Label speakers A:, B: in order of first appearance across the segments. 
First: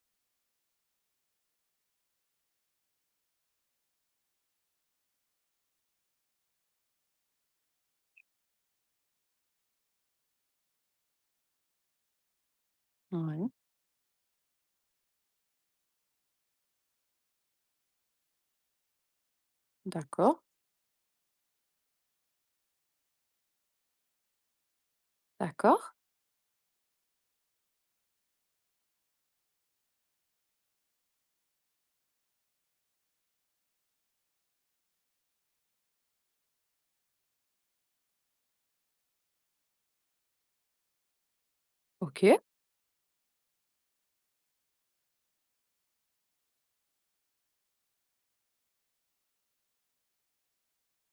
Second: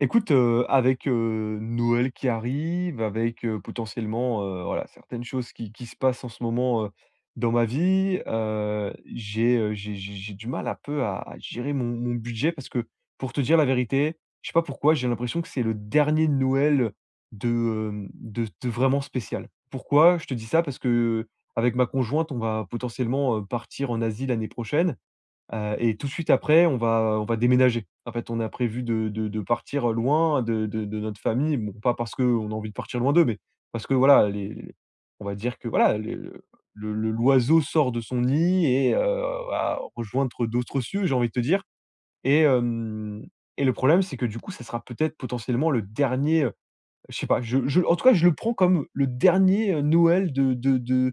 A: Écoute, avec, Noël qui arrive, avec, potentiellement, voilà, certaines choses qui se passent en ce moment, dans ma vie, j'ai du mal un peu à gérer mon budget parce que, pour te
B: Ouais,
A: dire la vérité, je sais pas pourquoi, j'ai l'impression que c'est le dernier Noël, de, hem, de vraiment spécial. Pourquoi je te
B: d'accord,
A: dis ça? Parce que avec ma conjointe, on va potentiellement, partir en Asie l'année prochaine. Heu
B: d'accord,
A: et tout de suite après, on va déménager. En fait, on a prévu de partir, loin de notre famille. Bon, pas parce qu'on a envie de partir loin d'eux, mais parce que voilà, les on va dire que voilà, les le l'oiseau sort de son nid et va rejoindre d'autres cieux, j'ai envie de te dire.
B: OK.
A: Et hem et le problème, c'est que du coup, ça sera peut-être potentiellement le dernier, je sais pas, je en tout cas, je le prends comme le dernier, Noël de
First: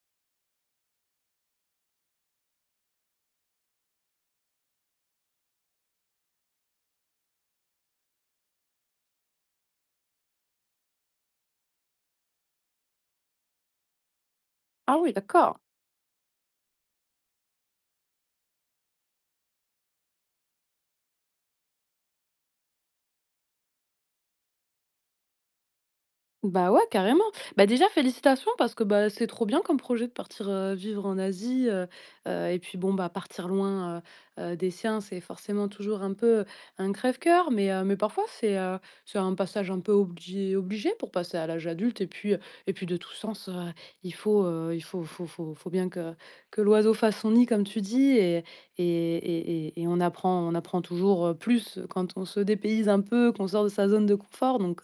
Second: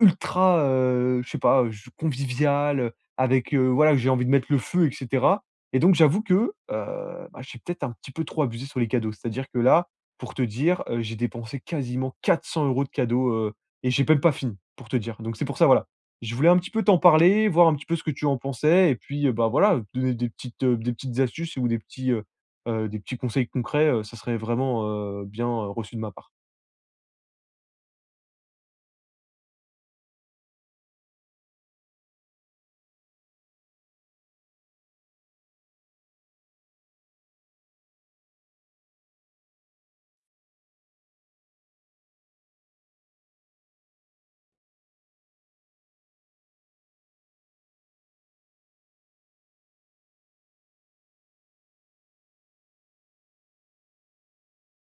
A: ultra, je sais pas, convivial, avec, voilà, que j'ai envie de mettre le feu et cetera. Et donc j'avoue que, bah, j'ai peut-être un petit peu trop abusé sur les cadeaux. C'est-à-dire que là, pour te dire, j'ai dépensé quasiment 400 € de cadeaux, et j'ai même pas fini, pour te
B: Ah oui,
A: dire. Donc c'est pour
B: d'accord.
A: ça, voilà, je voulais un petit peu t'en parler, voir un petit peu ce que tu en pensais et puis, bah, voilà, te donner des petites astuces ou des petits conseils concrets, ça serait vraiment, bien, reçu de ma part.
B: Bah ouais, carrément. Bah déjà, félicitations parce que bah, c'est trop bien comme projet de partir vivre en Asie. Et puis bon, bah partir loin des siens, c'est forcément toujours un peu un crève-cœur. Mais parfois, c'est un passage un peu obligé, obligé pour passer à l'âge adulte. Et puis de tout sens, il faut bien que l'oiseau fasse son nid, comme tu dis. Et on apprend toujours plus quand on se dépayse un peu, qu'on sort de sa zone de confort. Donc,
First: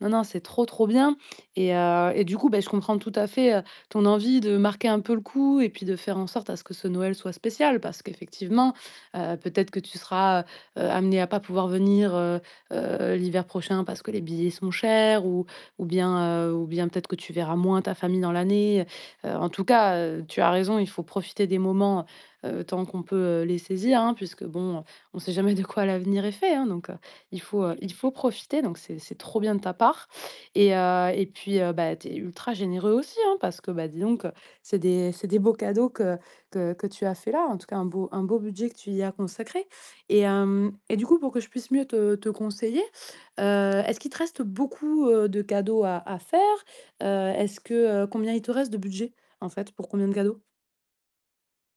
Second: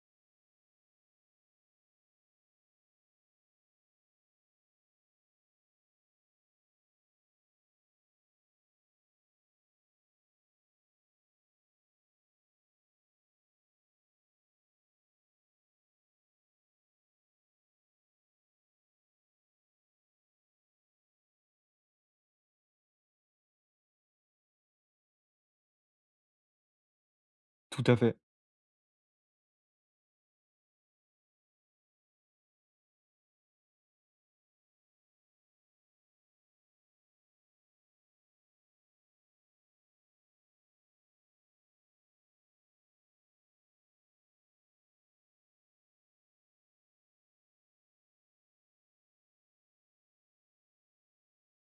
B: non, non, c'est trop, trop bien et du coup, ben je comprends tout à fait, ton envie de marquer un peu le coup et puis de faire en sorte à ce que ce Noël soit spécial. Parce qu'effectivement, peut-être que tu seras, heu, à pas pouvoir venir, l'hiver prochain parce que les billets sont chers ou bien peut-être que tu verras moins ta famille dans l'année. En tout cas, tu as raison, il faut profiter des moments, tant qu'on peut, les saisir, hein, puisque bon, on sait jamais de quoi l'avenir est fait, hein, donc il faut, heu,
A: Tout
B: il
A: à
B: faut
A: fait.
B: profiter donc c'est trop bien de ta part et puis, bah, tu es ultra généreux aussi, hein, parce que, bah, dis donc, c'est des beaux cadeaux que tu as fait là, en tout cas un beau budget que tu y as consacré et du coup, pour que je puisse mieux te conseiller, heu, est-ce qu'il te reste beaucoup, de cadeaux à faire? Heu, est-ce que, combien il te reste de budget, en fait? Pour combien de cadeaux?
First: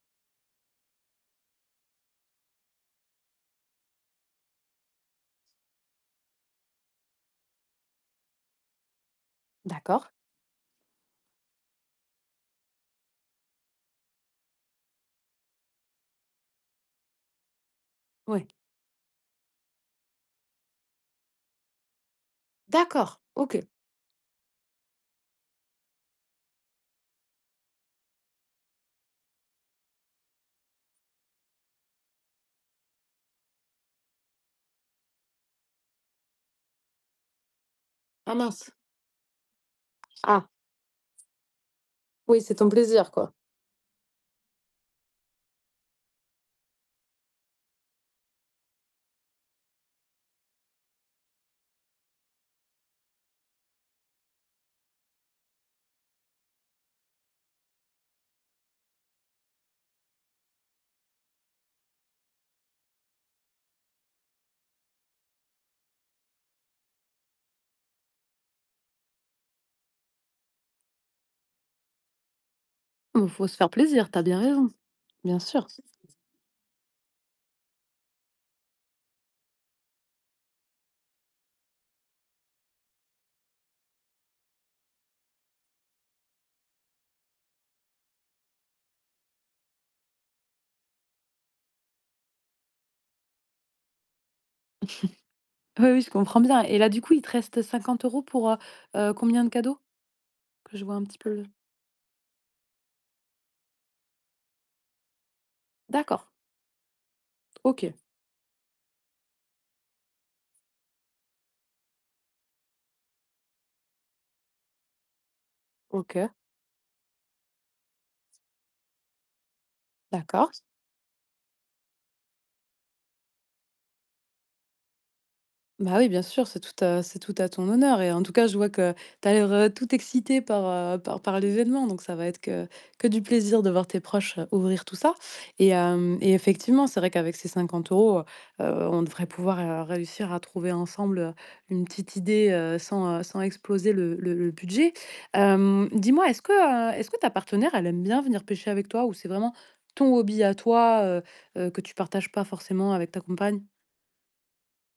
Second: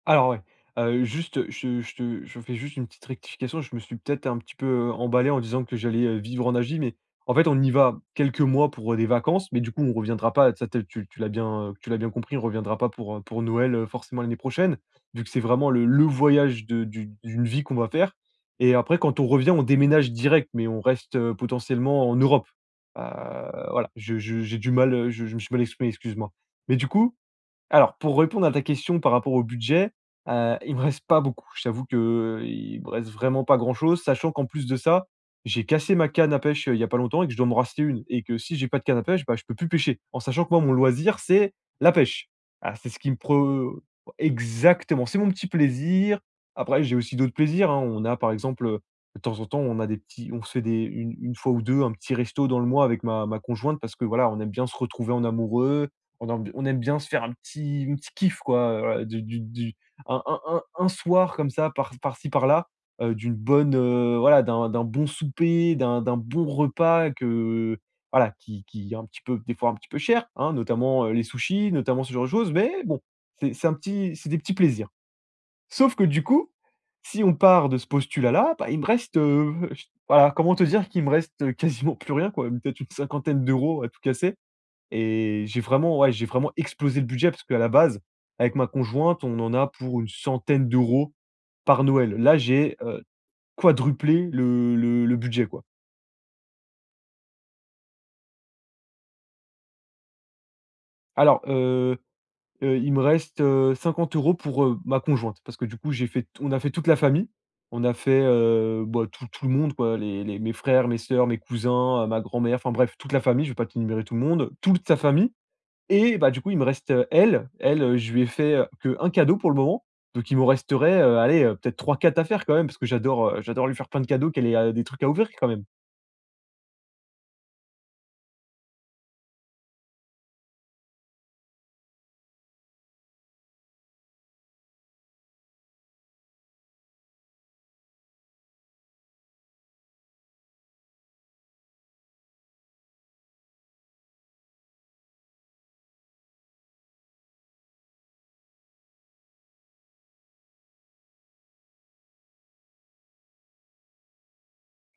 A: Alors ouais, juste, je fais juste une petite rectification. Je me suis peut-être un petit peu, emballé en disant que j'allais, vivre en Asie, mais en fait, on y va quelques mois pour, des vacances, mais du coup, on
B: D'accord.
A: reviendra pas, ça tu l'as bien compris, on reviendra pas pour, pour Noël, forcément l'année prochaine, vu que c'est vraiment le voyage de du d'une vie qu'on va faire
B: Ouais.
A: et après quand on revient, on déménage direct, mais on reste, potentiellement en Europe. Heu,
B: D'accord, OK.
A: voilà, je j'ai du mal, je me suis mal exprimé, excuse-moi. Mais du coup alors, pour répondre à ta question par rapport au budget, il me reste pas beaucoup. Je t'avoue que il me reste vraiment pas grand-chose, sachant qu'en plus de ça, j'ai cassé ma canne à pêche, il y a pas longtemps et que je dois me racheter une et
B: Ah
A: que si j'ai
B: mince.
A: pas de canne à pêche, bah, je peux plus pêcher. En sachant
B: Ah,
A: que moi, mon loisir, c'est la pêche.
B: oui, c'est ton
A: Ah, c'est ce qui
B: plaisir,
A: me
B: quoi.
A: pre exactement, c'est mon petit plaisir. Après, j'ai aussi d'autres plaisirs, hein. On a, par exemple, de temps en temps, on se fait des une fois ou 2 un petit resto dans le mois avec ma conjointe parce que, voilà, on aime bien se retrouver en amoureux, on aime bien se faire un petit kiff quoi, voilà, du un soir comme ça par-ci par-là, voilà, d'un bon souper, d'un bon repas que voilà, qui est un petit peu des fois un petit peu cher, hein, notamment, les sushis, notamment ce genre de choses, mais bon,
B: Bon, faut
A: c'est
B: se
A: c'est
B: faire
A: un
B: plaisir,
A: petit
B: t'as
A: c'est des
B: bien
A: petits
B: raison.
A: plaisirs.
B: Bien sûr.
A: Sauf que du coup, si on part de ce postulat-là, bah, il me reste, voilà, comment te dire qu'il me reste, quasiment plus rien quoi, peut-être une cinquantaine d'euros à tout casser. Et j'ai vraiment ouais, j'ai vraiment explosé le budget parce qu'à la base, avec ma conjointe, on en a pour une centaine d'euros par Noël. Là, j'ai, quadruplé le budget, quoi.
B: Oui, oui, je comprends bien et là, du coup, il te reste 50 € pour, combien de cadeaux? Que je vois un petit peu
A: Alors,
B: le.
A: il me reste, 50 € pour, ma conjointe parce que du coup, j'ai
B: D'accord,
A: fait on a fait toute la famille. On a
B: OK,
A: fait, bah, tout le monde, quoi, les mes frères, mes sœurs, mes cousins, ma grand-mère, enfin bref, toute la famille, je vais pas t'énumérer tout le monde, toute sa famille. Et
B: OK,
A: bah, du coup, il me reste, elle. Elle, je lui ai fait, que un cadeau pour le moment, donc il me
B: d'accord.
A: resterait, allez, peut-être trois quatre à faire quand même, parce que j'adore lui faire plein de cadeaux, qu'elle ait, des trucs à ouvrir quand même.
B: Bah oui, bien sûr, c'est tout à ton honneur et en tout cas, je vois que tu as l'air, tout excité par l'événement donc ça va être que du plaisir de voir tes proches, ouvrir tout ça et effectivement, c'est vrai qu'avec ces 50 euros, on devrait pouvoir, réussir à trouver ensemble, une petite idée, sans exploser le budget. Dis-moi, est-ce que ta partenaire, elle aime bien venir pêcher avec toi ou c'est vraiment ton hobby à toi, que tu partages pas forcément avec ta compagne?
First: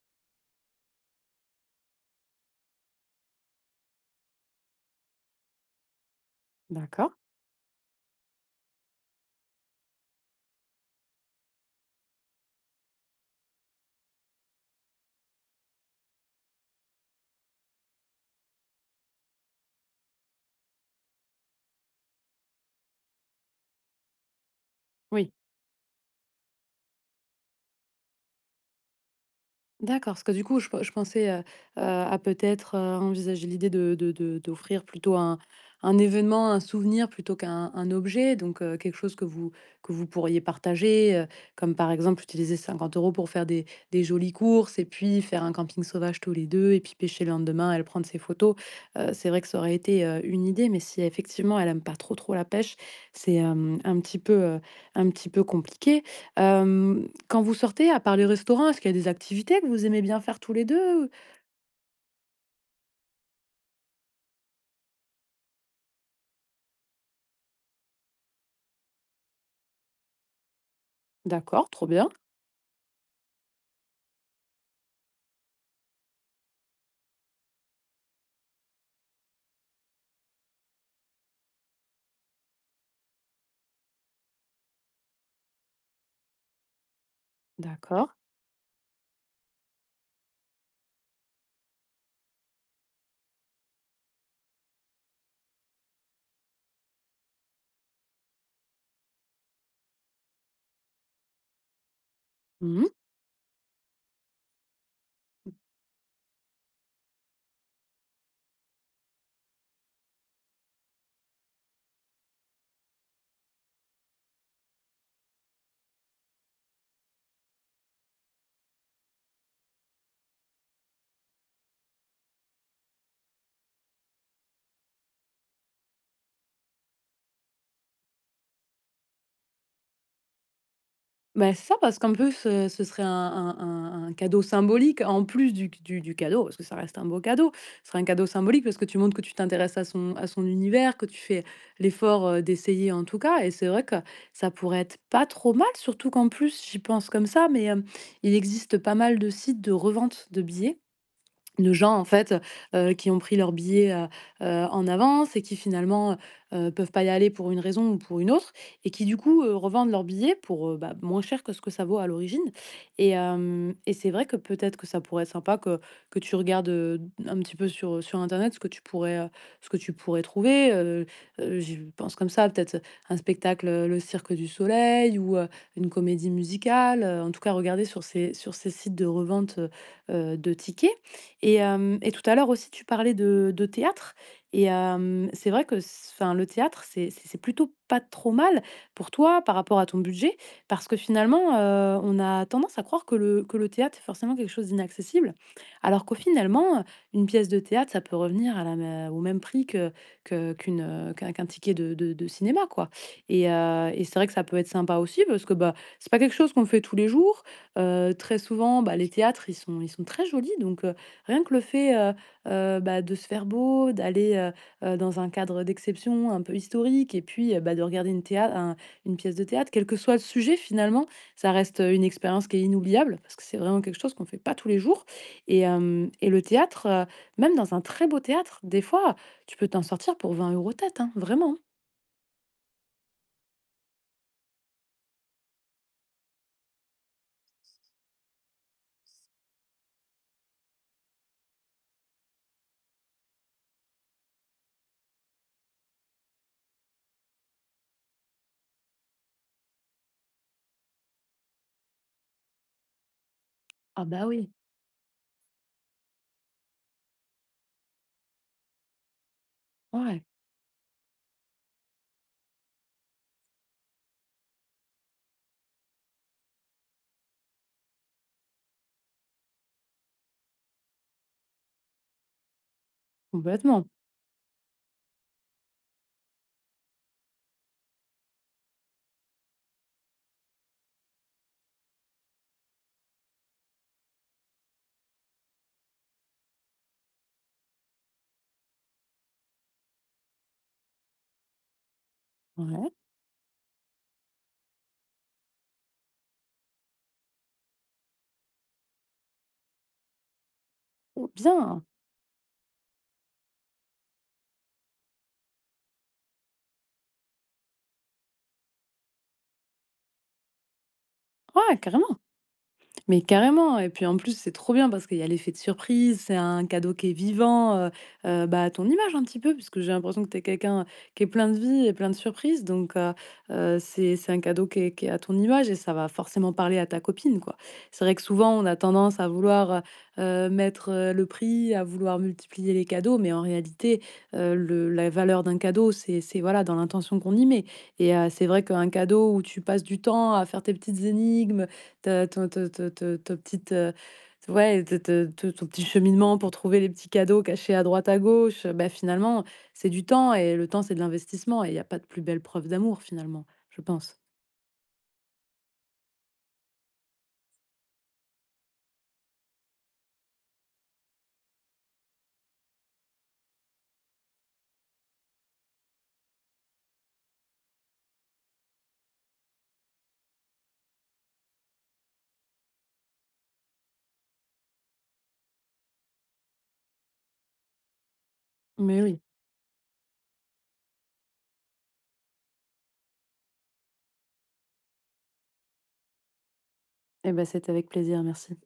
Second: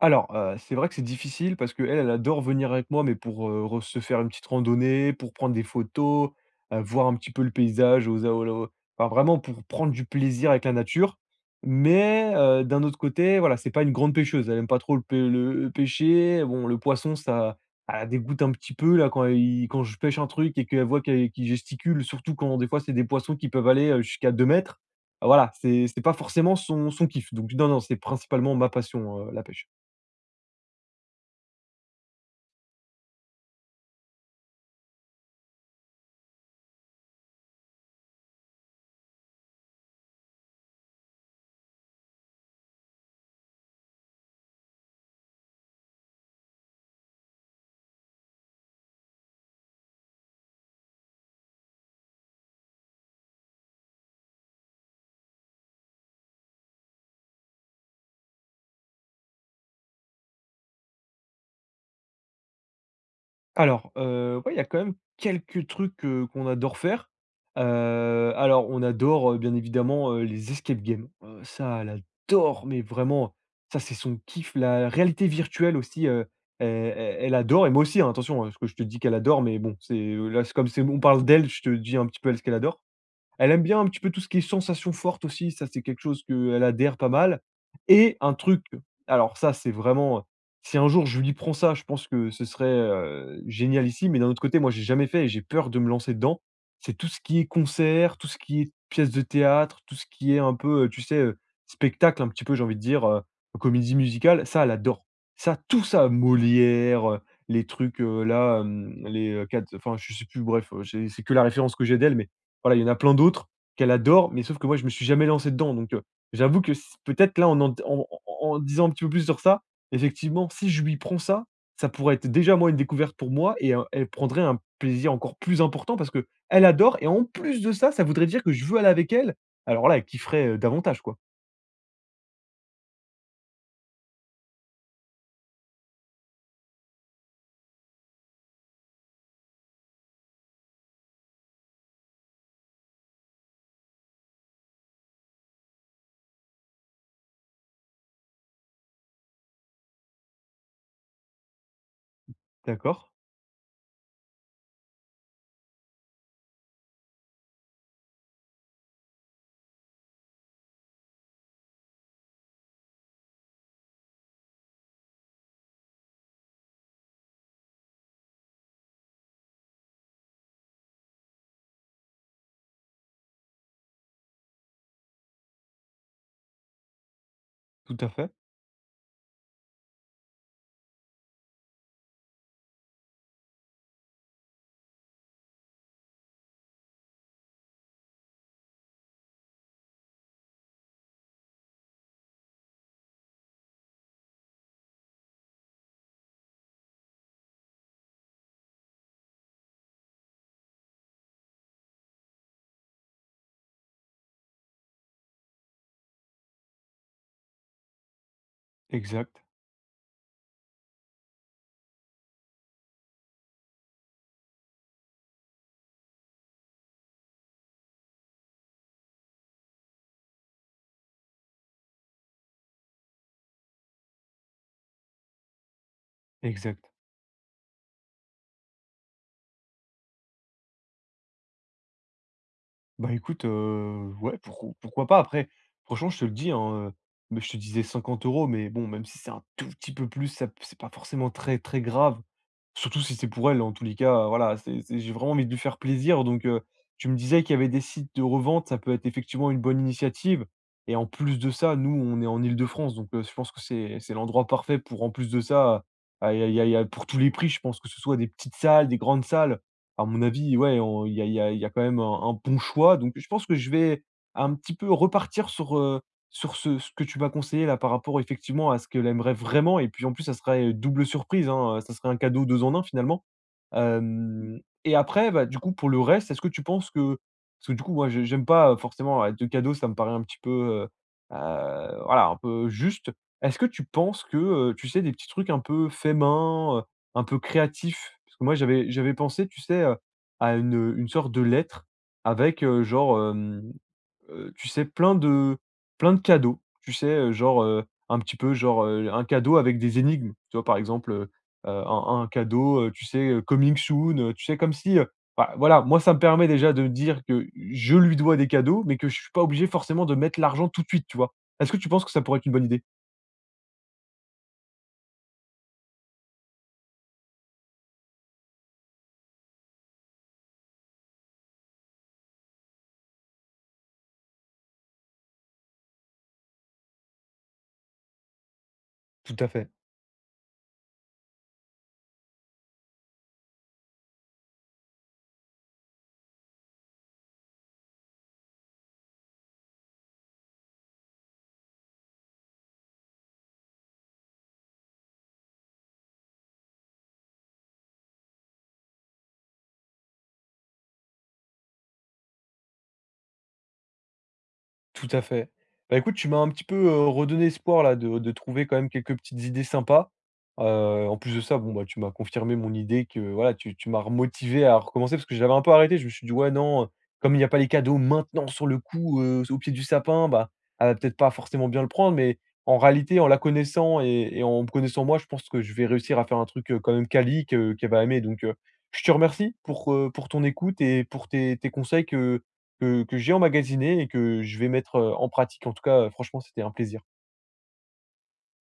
A: Alors, c'est vrai que c'est difficile parce qu'elle, elle adore venir avec moi, mais pour, re se faire une petite randonnée, pour prendre des photos, voir
B: D'accord,
A: un petit peu le paysage aux a au enfin vraiment pour prendre du plaisir avec la nature. Mais, d'un autre côté, voilà, c'est pas une grande pêcheuse. Elle aime pas trop le pêcher. Bon, le poisson, ça elle dégoûte un petit peu là quand je pêche un truc et qu'elle voit qu'il gesticule, surtout quand des fois c'est des poissons qui peuvent aller, jusqu'à 2 mètres.
B: oui.
A: Voilà, c'est pas forcément son kiff. Donc non, non, c'est principalement ma passion, la pêche.
B: D'accord, parce que du coup, je pensais à peut-être envisager l'idée d'offrir plutôt un événement, un souvenir plutôt qu'un un objet, donc quelque chose que vous pourriez partager, comme par exemple utiliser 50 euros pour faire des jolies courses et puis faire un camping sauvage tous les deux et puis pêcher le lendemain, elle prendre ses photos. C'est vrai que ça aurait été une idée, mais si effectivement elle aime pas trop trop la pêche, c'est un petit peu compliqué. Quand vous sortez, à part les restaurants, est-ce qu'il y a des activités que vous aimez bien faire tous les deux.
A: Alors, ouais, il y a quand même quelques trucs, qu'on adore faire. Alors on adore, bien évidemment, les escape games. Heu,
B: D'accord,
A: ça,
B: trop
A: elle
B: bien.
A: adore, mais vraiment, ça, c'est son kiff. La réalité virtuelle aussi, e e elle adore et moi aussi, hein, attention, hein, ce que je te dis qu'elle adore, mais bon, c'est, là, c'est comme c'est on parle d'elle, je te dis un petit peu elle ce qu'elle adore. Elle aime bien un petit peu tout ce qui est sensation forte aussi, ça c'est quelque chose qu'elle adhère pas mal
B: D'accord.
A: et un truc alors ça c'est vraiment si un jour je lui prends ça, je pense que ce serait, génial ici. Mais d'un autre côté, moi j'ai jamais fait et j'ai peur de me lancer dedans. C'est tout ce qui est concert, tout ce qui est pièce de théâtre, tout ce qui est un peu, tu sais, spectacle un petit peu, j'ai envie de
B: Mmh mh.
A: dire, comédie musicale, ça elle adore. Ça, tout ça, Molière, les trucs, là, les, 4 enfin je sais plus, bref, j'ai c'est que la référence que j'ai d'elle, mais voilà, il y en a plein d'autres qu'elle adore, mais sauf que moi, je me suis jamais lancé dedans. Donc, j'avoue que s peut-être là, en disant un petit peu plus sur ça, effectivement, si je lui prends ça, ça pourrait être déjà, moi, une découverte pour moi et elle prendrait un plaisir encore plus important parce que elle adore et en plus de ça, ça voudrait dire que je veux aller avec elle. Alors là, elle kifferait, davantage, quoi.
B: Bah, c'est ça, parce qu'en plus, ce serait un cadeau symbolique, en plus du cadeau, parce que ça reste un beau cadeau. Ce serait un cadeau symbolique parce que tu montres que tu t'intéresses à son univers, que tu fais l'effort, d'essayer en tout cas et c'est vrai que ça pourrait être pas trop mal, surtout qu'en plus, j'y pense comme ça, mais, il existe pas mal de sites de revente de billets de gens en fait,
A: D'accord,
B: qui ont pris leur billet, en avance et qui finalement, peuvent pas y aller pour une raison ou pour une autre et qui du coup, revendent leur billet pour, bah, moins cher que ce que ça vaut à l'origine et c'est vrai que peut-être que ça pourrait être sympa que tu regardes, un petit peu sur internet ce que tu pourrais, ce que tu pourrais trouver, j'y pense comme ça, peut-être un spectacle, le Cirque du Soleil ou, une comédie musicale, en tout cas regarder
A: tout
B: sur
A: à fait.
B: ces sur ces sites de revente, de tickets et tout à l'heure aussi, tu parlais de théâtre et c'est vrai que s enfin, le théâtre, c'est plutôt pas trop mal pour toi par rapport à ton budget, parce que finalement, on a tendance à croire que le théâtre, est forcément quelque chose d'inaccessible, alors qu'au finalement, une pièce de théâtre, ça peut revenir à la mê au même prix que qu'une, qu'un qu'un ticket de cinéma, quoi et c'est vrai que ça peut être sympa aussi parce que, bah, c'est pas quelque chose qu'on fait tous les jours, très souvent, bah, les
A: Exact,
B: théâtres, ils sont très jolis donc. Rien que le fait, bah, de se faire beau, d'aller, dans un cadre d'exception un peu historique et puis, bah, de regarder une pièce de théâtre, quel que soit le sujet finalement, ça reste, une expérience qui est inoubliable parce que c'est vraiment quelque chose qu'on ne fait pas tous les jours et le
A: exact.
B: théâtre, même dans un très beau théâtre, des fois, tu peux t'en sortir pour 20 euros tête, hein, vraiment, hein.
A: Bah, écoute, ouais, pourquoi pas? Après, franchement, je te le dis, hein, mais je te disais 50 € mais bon, même si c'est un tout petit peu plus, ça c'est pas forcément très, très grave. Surtout si c'est pour elle, en tous les cas, voilà, c'est j'ai vraiment envie de lui faire plaisir donc tu me disais qu'il y avait des sites de revente, ça peut être effectivement une bonne initiative et en plus de ça, nous, on est en Île-de-France donc je pense que c'est
B: Ah
A: c'est
B: bah
A: l'endroit
B: oui,
A: parfait pour en plus de ça, ah, il y a pour tous les prix, je pense que ce soit des petites salles, des grandes salles. À mon
B: ouais,
A: avis, ouais, on il y a quand même un bon choix donc je pense que je vais un petit peu repartir sur ce que tu vas conseiller là, par rapport effectivement à ce qu'elle aimerait vraiment et puis en plus ça serait, double surprise, hein, ça serait un cadeau 2 en un finalement.
B: complètement.
A: Mmh. Et après, bah, du coup pour le reste, est-ce que tu penses que parce que du coup moi j'aime pas, forcément, 2 cadeaux, ça me paraît un petit peu, voilà, un peu juste. Est-ce que tu penses que, tu sais des petits trucs un peu fait main, un peu créatifs? Parce que moi j'avais pensé, tu sais, à une sorte de lettre avec,
B: Ouais,
A: genre, tu sais, plein de cadeaux, tu sais, genre, un petit peu genre, un cadeau avec des énigmes, tu vois? Par exemple,
B: oh bien,
A: un cadeau, tu sais, coming soon, tu sais, comme si, bah, voilà, moi, ça me permet déjà de dire que je lui dois des cadeaux, mais que je suis pas obligé forcément de mettre l'argent tout de suite, tu vois? Est-ce que
B: ouais,
A: tu penses que
B: carrément.
A: ça pourrait être une bonne idée?
B: Mais carrément et puis en plus, c'est trop bien parce qu'il y a l'effet de surprise, c'est un cadeau qui est vivant, bah, à ton image un petit peu puisque j'ai l'impression que tu es quelqu'un qui est plein de vie et plein de surprises donc c'est un cadeau qui est à ton image et ça va forcément parler à ta copine, quoi. C'est vrai que souvent, on a tendance à
A: Tout à fait.
B: vouloir, mettre, le prix, à vouloir multiplier les cadeaux mais en réalité, le la valeur d'un cadeau, c'est voilà, dans l'intention qu'on y met c'est vrai qu'un cadeau où tu passes du temps à faire tes petites énigmes, ta ton te te te ta petite, ouais, te te te ton petit cheminement pour trouver les petits cadeaux cachés à droite, à gauche, bah, finalement, c'est du temps et le temps, c'est de l'investissement et il y a pas de plus belle preuve d'amour finalement, je pense.
A: Tout à fait. Bah, écoute, tu m'as un petit peu, redonné espoir là de trouver quand même quelques petites idées sympas. Heu, en plus de ça, bon, bah, tu m'as confirmé mon idée que voilà, tu m'as remotivé à recommencer parce que j'avais un peu arrêté. Je me suis dit: «Ouais, non, comme il n'y a pas les cadeaux maintenant sur le coup, au pied du sapin, bah, elle va peut-être pas forcément bien le prendre». Mais en réalité, en la connaissant et en me connaissant moi, je pense que je vais réussir à faire un truc, quand même quali que qu'elle va aimer. Donc,
B: Mais
A: je te
B: oui,
A: remercie pour ton écoute et pour tes conseils que que j'ai emmagasiné et que je vais mettre, en pratique. En tout cas, franchement, c'était un plaisir.
B: et ben c'était avec plaisir, merci.